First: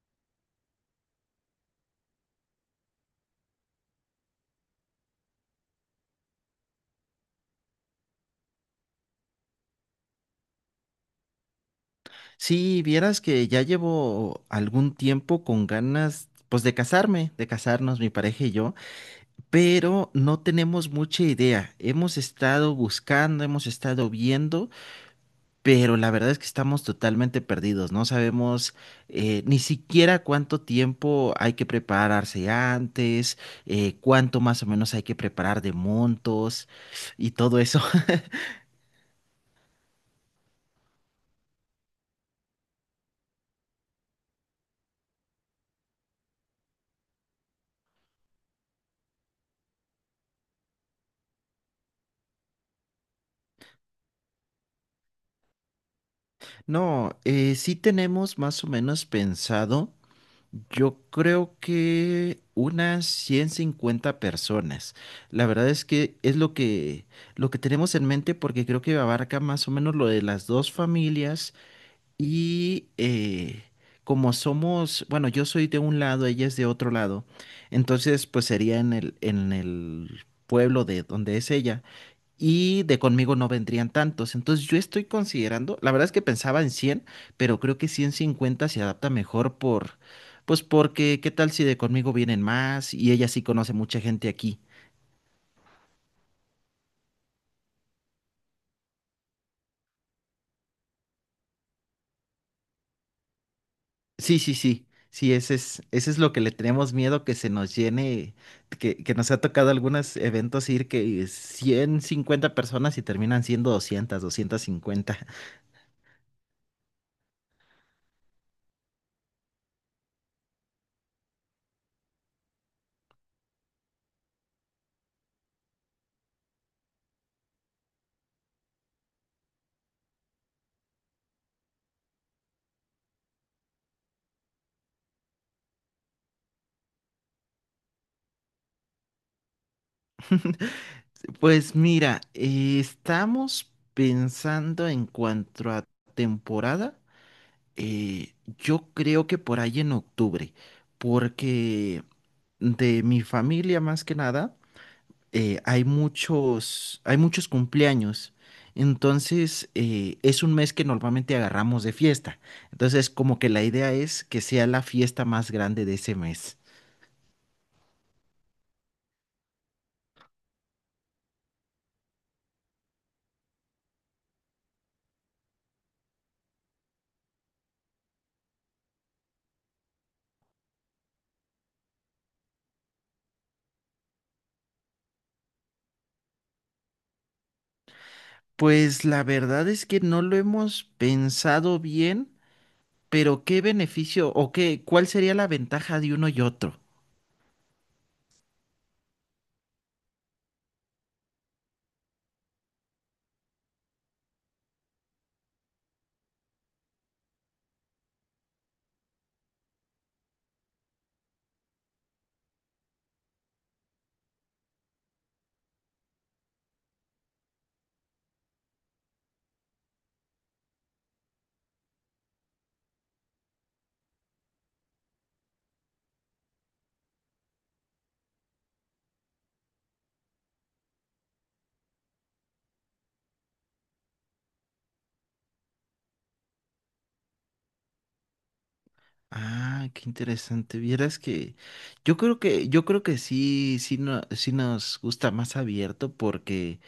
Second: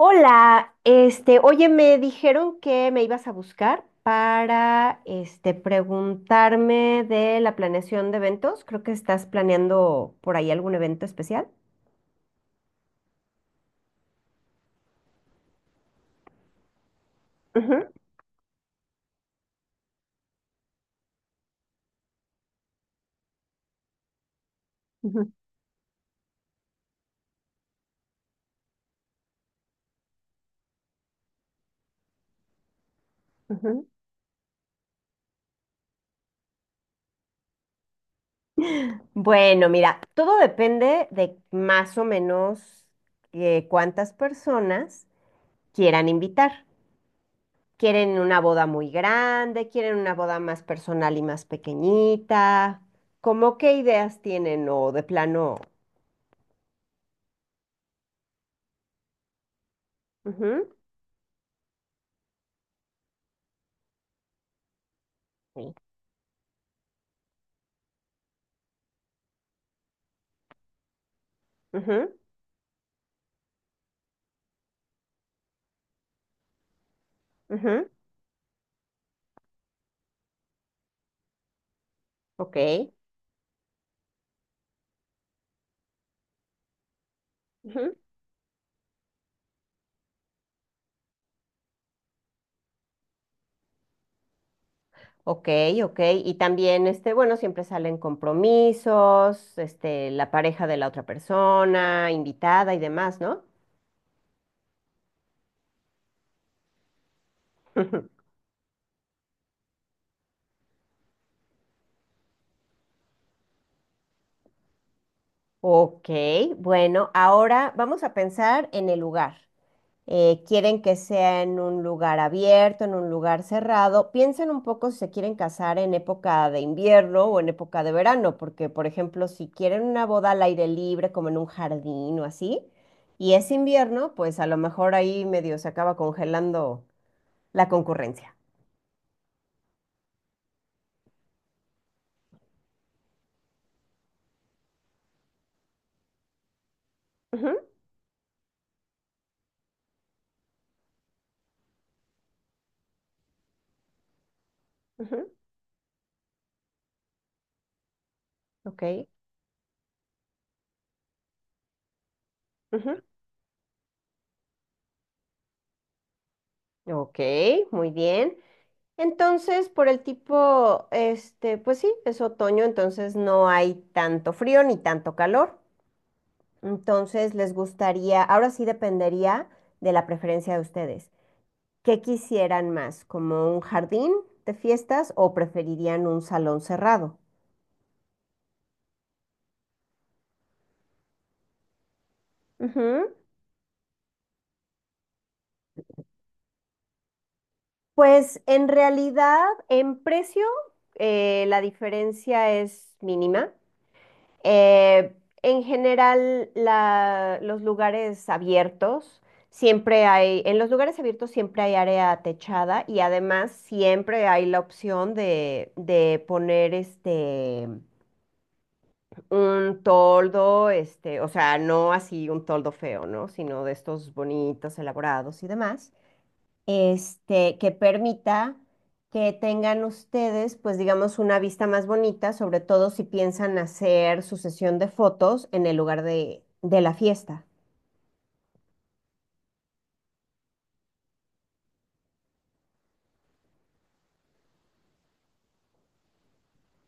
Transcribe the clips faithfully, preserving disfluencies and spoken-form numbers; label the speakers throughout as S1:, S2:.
S1: Hola, este, oye, me dijeron que me ibas a buscar para, este, preguntarme de la planeación de eventos. Creo que estás planeando por ahí algún evento especial.
S2: Sí, vieras que ya llevo algún tiempo con ganas, pues de casarme, de
S1: Ujú,
S2: casarnos mi pareja y yo, pero no tenemos mucha idea. Hemos estado buscando, hemos estado viendo,
S1: ujú,
S2: pero la verdad es que estamos totalmente perdidos. No sabemos eh, ni siquiera cuánto tiempo hay que prepararse antes,
S1: ujú.
S2: eh, cuánto más o menos hay que preparar de montos y todo eso.
S1: Bueno, mira, todo depende de más o menos eh, cuántas personas quieran invitar. ¿Quieren una boda muy grande? ¿Quieren una boda más personal y más pequeñita? ¿Cómo qué ideas tienen o de plano?
S2: No, eh, sí tenemos más o menos pensado.
S1: Ujú.
S2: Yo creo que unas ciento cincuenta personas. La verdad
S1: Sí.
S2: es que es lo que, lo que tenemos en mente porque creo que abarca más o menos lo de las dos familias
S1: Ujú,
S2: y eh, como somos, bueno, yo soy de un lado, ella es de otro lado,
S1: ujú,
S2: entonces pues sería en el, en el pueblo de donde es ella
S1: ok,
S2: y de conmigo no vendrían tantos. Entonces yo estoy considerando, la verdad es que pensaba en cien, pero creo que
S1: ujú,
S2: ciento cincuenta se adapta mejor por, pues porque, ¿qué tal si de conmigo vienen más y ella sí conoce mucha gente aquí?
S1: ok, ok. Y también, este, bueno, siempre salen compromisos, este, la pareja de la otra persona, invitada y demás, ¿no?
S2: Sí, sí, sí. Sí, ese es, ese es lo que le tenemos miedo, que se nos llene, que, que nos ha tocado algunos eventos ir que ciento cincuenta personas y terminan siendo doscientas, doscientas cincuenta.
S1: Ok, bueno, ahora vamos a pensar en el lugar. Eh, quieren que sea en un lugar abierto, en un lugar cerrado. Piensen un poco si se quieren casar en época de invierno o en época de verano, porque, por ejemplo, si quieren una boda al aire libre, como en un jardín o así, y es invierno, pues a lo mejor ahí medio se acaba congelando la concurrencia.
S2: Pues mira, eh, estamos pensando en cuanto a temporada.
S1: Ujú,
S2: Eh, yo creo que por ahí en octubre, porque de mi familia más que nada,
S1: ujú,
S2: eh, hay muchos, hay muchos cumpleaños.
S1: ok,
S2: Entonces, eh, es un mes que normalmente agarramos de fiesta.
S1: ujú,
S2: Entonces, como que la idea es que sea la fiesta más grande de ese mes.
S1: ok, muy bien. Entonces, por el tipo, este, pues sí, es otoño, entonces no hay tanto frío ni tanto calor. Entonces, les gustaría, ahora sí dependería de la preferencia de ustedes. ¿Qué quisieran más? ¿Como un jardín de fiestas o preferirían un salón cerrado?
S2: Pues la verdad es que no lo hemos pensado bien,
S1: Ujú.
S2: pero ¿qué beneficio o qué, cuál sería la ventaja de uno y otro?
S1: Pues en realidad, en precio, eh, la diferencia es mínima. Eh, en general, la- los lugares abiertos, siempre hay, en los lugares abiertos siempre hay área techada y además siempre hay la opción de, de poner este, un toldo, este, o sea, no así un toldo feo, ¿no? Sino de estos bonitos, elaborados y demás, este, que permita que tengan ustedes, pues digamos, una vista más bonita, sobre todo si piensan hacer su sesión de fotos en el lugar de, de la fiesta.
S2: Ah, qué interesante. Vieras que yo creo que yo creo que sí sí no, sí nos gusta más abierto porque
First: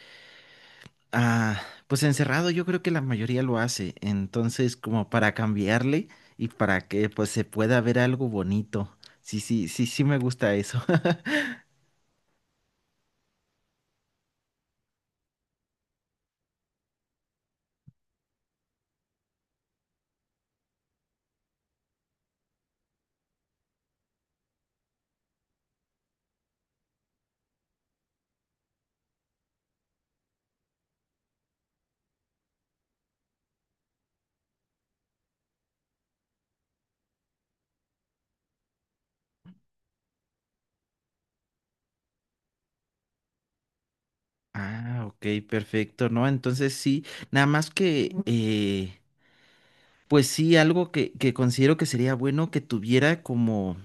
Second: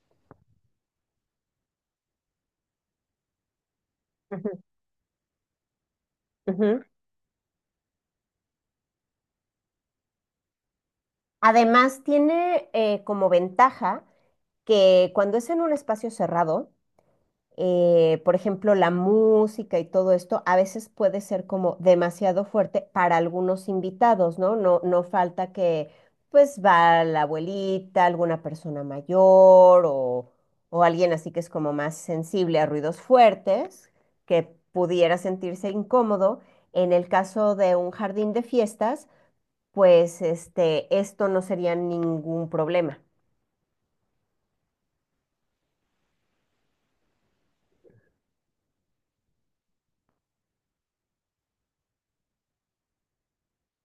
S2: ah pues encerrado yo creo que la mayoría lo hace.
S1: Ujú,
S2: Entonces, como para cambiarle y
S1: ujú.
S2: para que pues se pueda ver algo bonito. Sí, sí, sí, sí me gusta eso.
S1: Además, tiene eh, como ventaja que cuando es en un espacio cerrado, eh, por ejemplo, la música y todo esto, a veces puede ser como demasiado fuerte para algunos invitados, ¿no? No, no falta que pues va la abuelita, alguna persona mayor o, o alguien así que es como más sensible a ruidos fuertes, que pudiera sentirse incómodo. En el caso de un jardín de fiestas, pues este, esto no sería ningún problema.
S2: Ah, ok, perfecto, ¿no? Entonces sí, nada más que ujú. eh, Pues sí, algo que, que considero que sería bueno que tuviera como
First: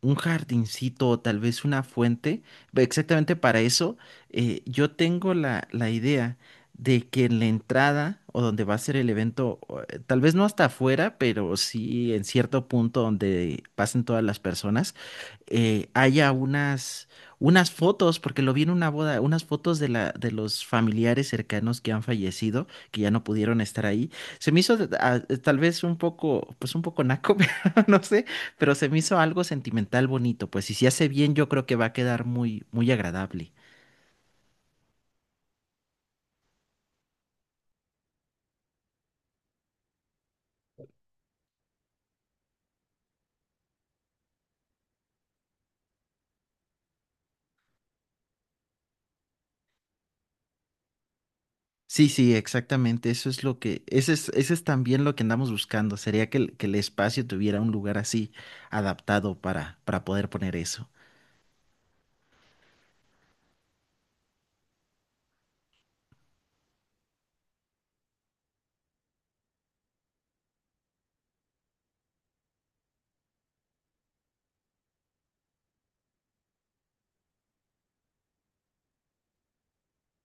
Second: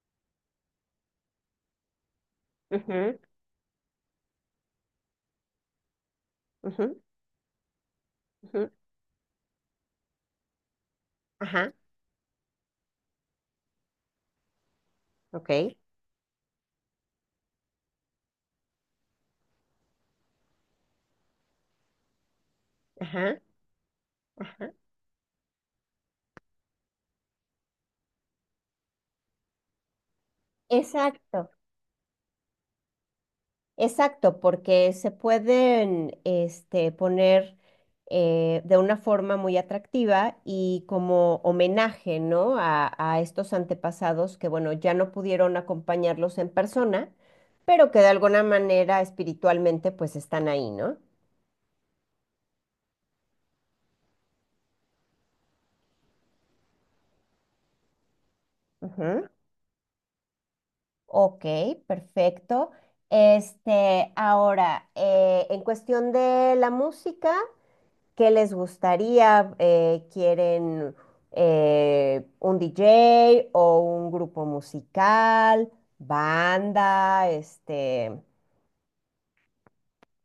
S2: un jardincito o tal vez una fuente. Ve,
S1: Ujú,
S2: exactamente para eso, eh, yo tengo la, la idea
S1: ujú,
S2: de que en la entrada o donde
S1: ujú.
S2: va a ser el evento, o, eh, tal vez no hasta afuera, pero
S1: Ajá,
S2: sí en cierto punto donde pasen todas las personas,
S1: ok.
S2: eh, haya unas, unas fotos, porque lo vi en una boda, unas fotos de la, de los familiares cercanos que han fallecido, que ya no
S1: Ajá.
S2: pudieron estar ahí. Se me hizo ah, tal vez un poco, pues un poco naco, pero no sé, pero se me hizo algo sentimental bonito, pues, y si se hace bien yo
S1: Exacto,
S2: creo que va a quedar muy, muy agradable.
S1: exacto, porque se pueden, este, poner eh, de una forma muy atractiva y como homenaje, ¿no? A, a estos antepasados que, bueno, ya no pudieron acompañarlos en persona, pero que de alguna manera espiritualmente pues están ahí, ¿no?
S2: Sí, sí, exactamente, eso es lo que, ese es, ese es también lo que andamos buscando, sería que el, que el espacio tuviera un lugar así
S1: Ujú.
S2: adaptado para, para poder poner eso.
S1: Ok, perfecto. Este, ahora, eh, en cuestión de la música. ¿Qué les gustaría? Eh, ¿quieren eh, un D J o un grupo musical, banda, este,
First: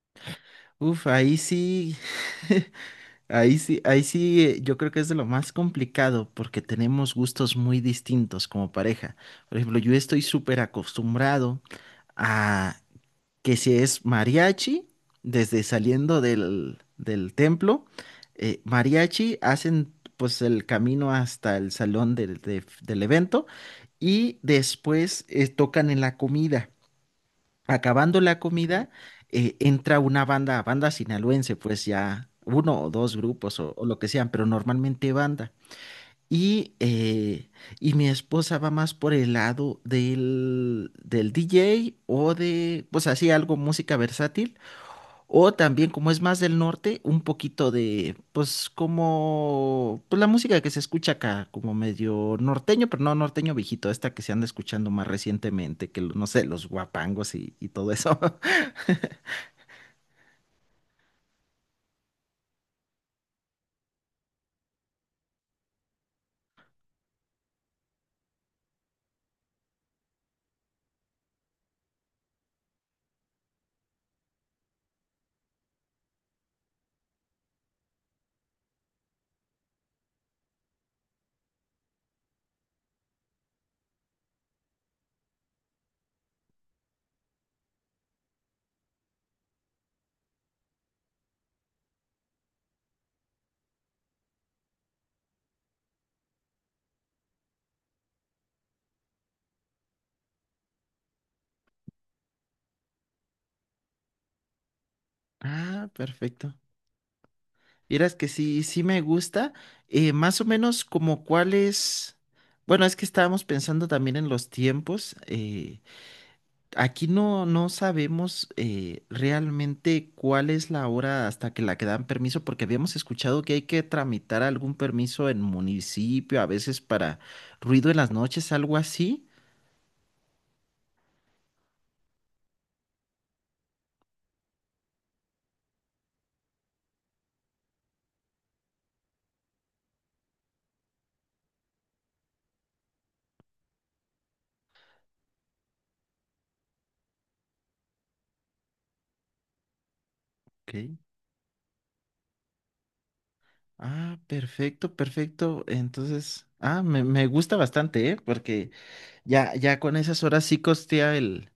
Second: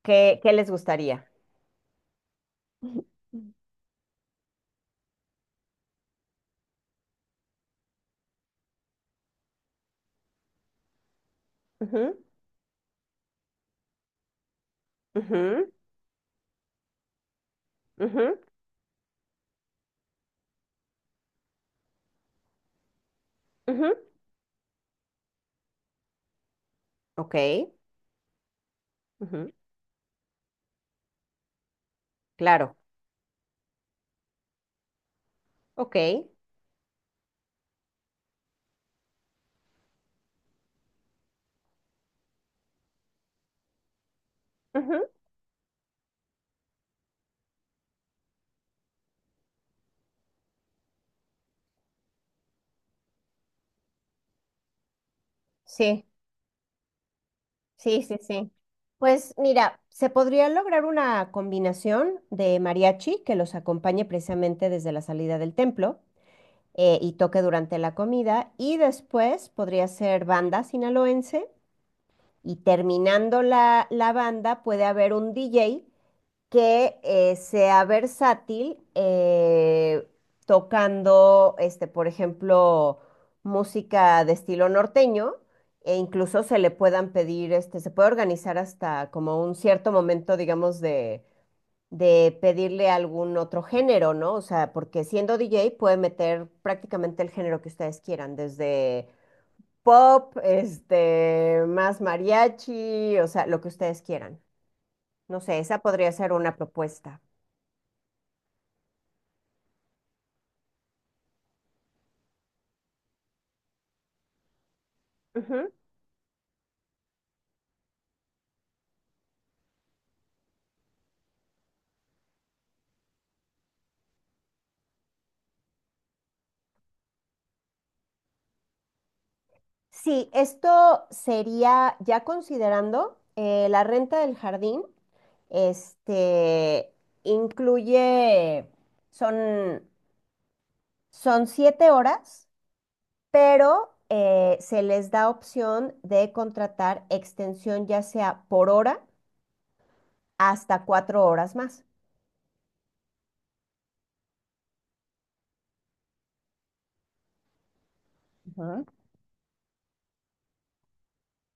S1: ¿qué, qué les
S2: Uf,
S1: gustaría?
S2: ahí sí,
S1: Ujú,
S2: ahí sí, ahí sí, eh, yo creo que es de lo más complicado porque tenemos gustos muy distintos como pareja. Por ejemplo, yo estoy súper acostumbrado a que si es mariachi, desde
S1: ujú,
S2: saliendo del, del templo,
S1: ujú,
S2: eh, mariachi hacen pues el camino hasta el salón del de- del evento
S1: ujú.
S2: y después eh, tocan en la comida.
S1: Ok,
S2: Acabando la comida,
S1: ujú,
S2: eh, entra una banda, banda sinaloense, pues ya
S1: claro,
S2: uno o dos grupos o, o lo que sean, pero normalmente banda.
S1: ok,
S2: Y, eh, y mi esposa va más por el lado del, del D J o de, pues así, algo música versátil,
S1: ujú,
S2: o también, como es más del norte, un poquito de, pues, como, pues la música que se escucha acá, como medio norteño, pero no norteño viejito, esta que se anda escuchando más recientemente, que
S1: sí,
S2: no sé, los guapangos y, y todo
S1: sí, sí,
S2: eso.
S1: sí. Pues mira, se podría lograr una combinación de mariachi que los acompañe precisamente desde la salida del templo eh, y toque durante la comida. Y después podría ser banda sinaloense. Y terminando la, la banda, puede haber un D J que, eh, sea versátil, eh, tocando, este, por ejemplo, música de estilo norteño. E incluso se le puedan pedir, este, se puede organizar hasta como un cierto momento, digamos, de, de pedirle algún otro género, ¿no? O sea, porque siendo D J puede meter prácticamente el género que ustedes quieran, desde pop, este, más mariachi, o sea, lo que ustedes quieran. No sé, esa
S2: Ah,
S1: podría ser
S2: perfecto.
S1: una propuesta.
S2: Vieras que sí, sí me gusta. Eh, más o menos como cuáles. Bueno, es que estábamos pensando también en los tiempos.
S1: Ujú.
S2: eh, Aquí no, no sabemos eh, realmente cuál es la hora hasta que la que dan permiso, porque habíamos escuchado que hay que tramitar algún permiso en municipio, a veces para ruido en las noches, algo así.
S1: Sí, esto sería ya considerando eh, la renta del jardín, este, incluye, son, son siete horas, pero eh, se les da opción de contratar extensión ya sea por hora hasta
S2: Ok.
S1: cuatro horas más.
S2: Ah, perfecto, perfecto. Entonces, ah, me, me gusta bastante, ¿eh? Porque
S1: Ujú.
S2: ya, ya con esas horas sí costea el,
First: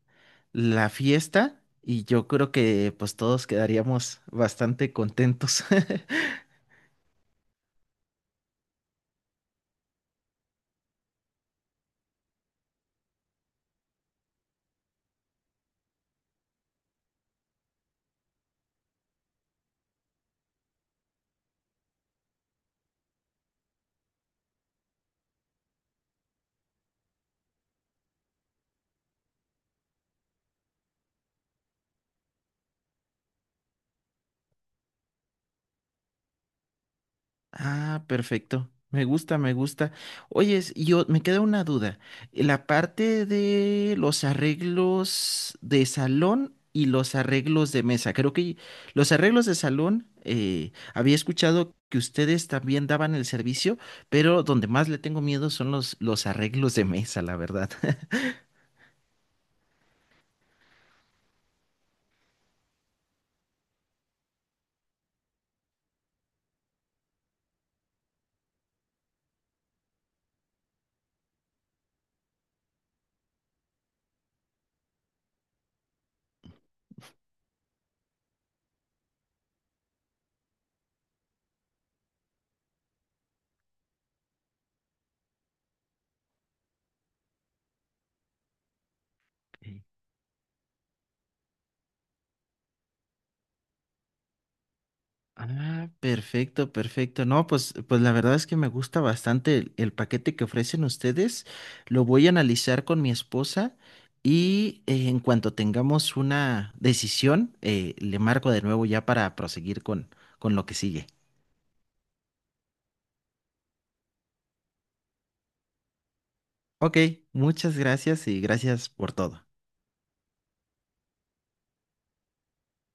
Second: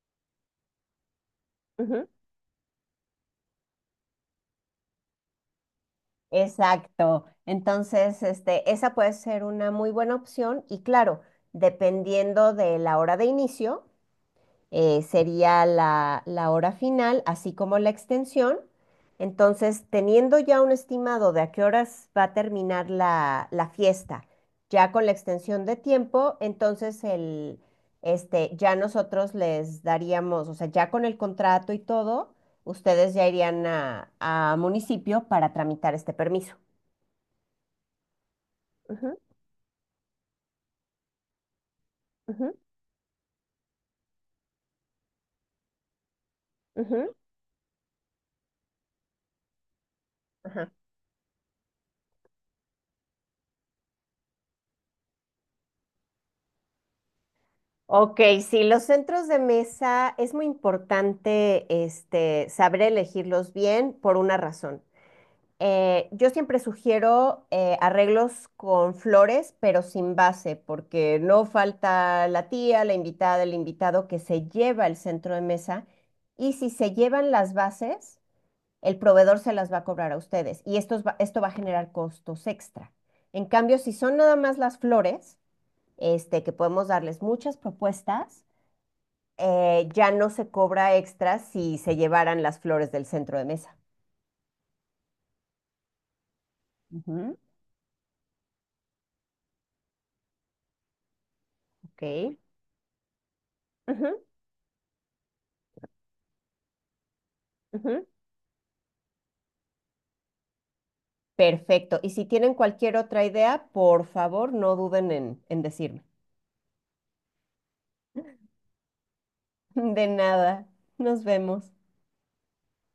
S2: la fiesta y
S1: Ujú.
S2: yo creo que pues todos quedaríamos bastante contentos.
S1: Exacto. Entonces, este, esa puede ser una muy buena opción y claro, dependiendo de la hora de inicio, eh, sería la, la hora final, así como la extensión. Entonces, teniendo ya un estimado de a qué horas va a terminar la, la fiesta, ya con la extensión de tiempo, entonces el, este, ya nosotros les daríamos, o sea, ya con el contrato y todo, ustedes ya irían a, a municipio para tramitar este permiso.
S2: Ah, perfecto. Me
S1: Ujú,
S2: gusta, me gusta. Oyes, yo me queda una duda. eh,
S1: ujú,
S2: La parte de los arreglos de salón y
S1: ujú,
S2: los arreglos de mesa. Creo que los arreglos de salón, eh,
S1: ajá.
S2: había escuchado que ustedes también daban el servicio, pero donde más le tengo miedo son los, los arreglos de mesa, la verdad.
S1: Ok, sí, los centros de mesa es muy importante, este, saber elegirlos bien por una razón. Eh, yo siempre sugiero eh, arreglos con flores, pero sin base, porque no falta la tía, la invitada, el invitado que se lleva el centro de mesa. Y si se llevan las bases, el proveedor se las va a cobrar a ustedes. Y esto, va- esto va a generar costos extra. En cambio, si son nada más las flores, este, que podemos darles muchas propuestas, eh, ya no se cobra extra si se llevaran las flores del centro de mesa.
S2: Ah, perfecto, perfecto.
S1: Ujú,
S2: No, pues, pues la verdad es que me gusta bastante el, el paquete que ofrecen ustedes. Lo voy a
S1: ok.
S2: analizar con mi esposa
S1: Ujú,
S2: y eh, en cuanto tengamos una decisión, eh,
S1: ujú.
S2: le marco de nuevo ya para proseguir con, con lo que sigue.
S1: Perfecto. Y si tienen cualquier otra idea, por favor, no duden en, en decirme.
S2: Ok, muchas gracias y gracias por todo.
S1: De nada. Nos vemos.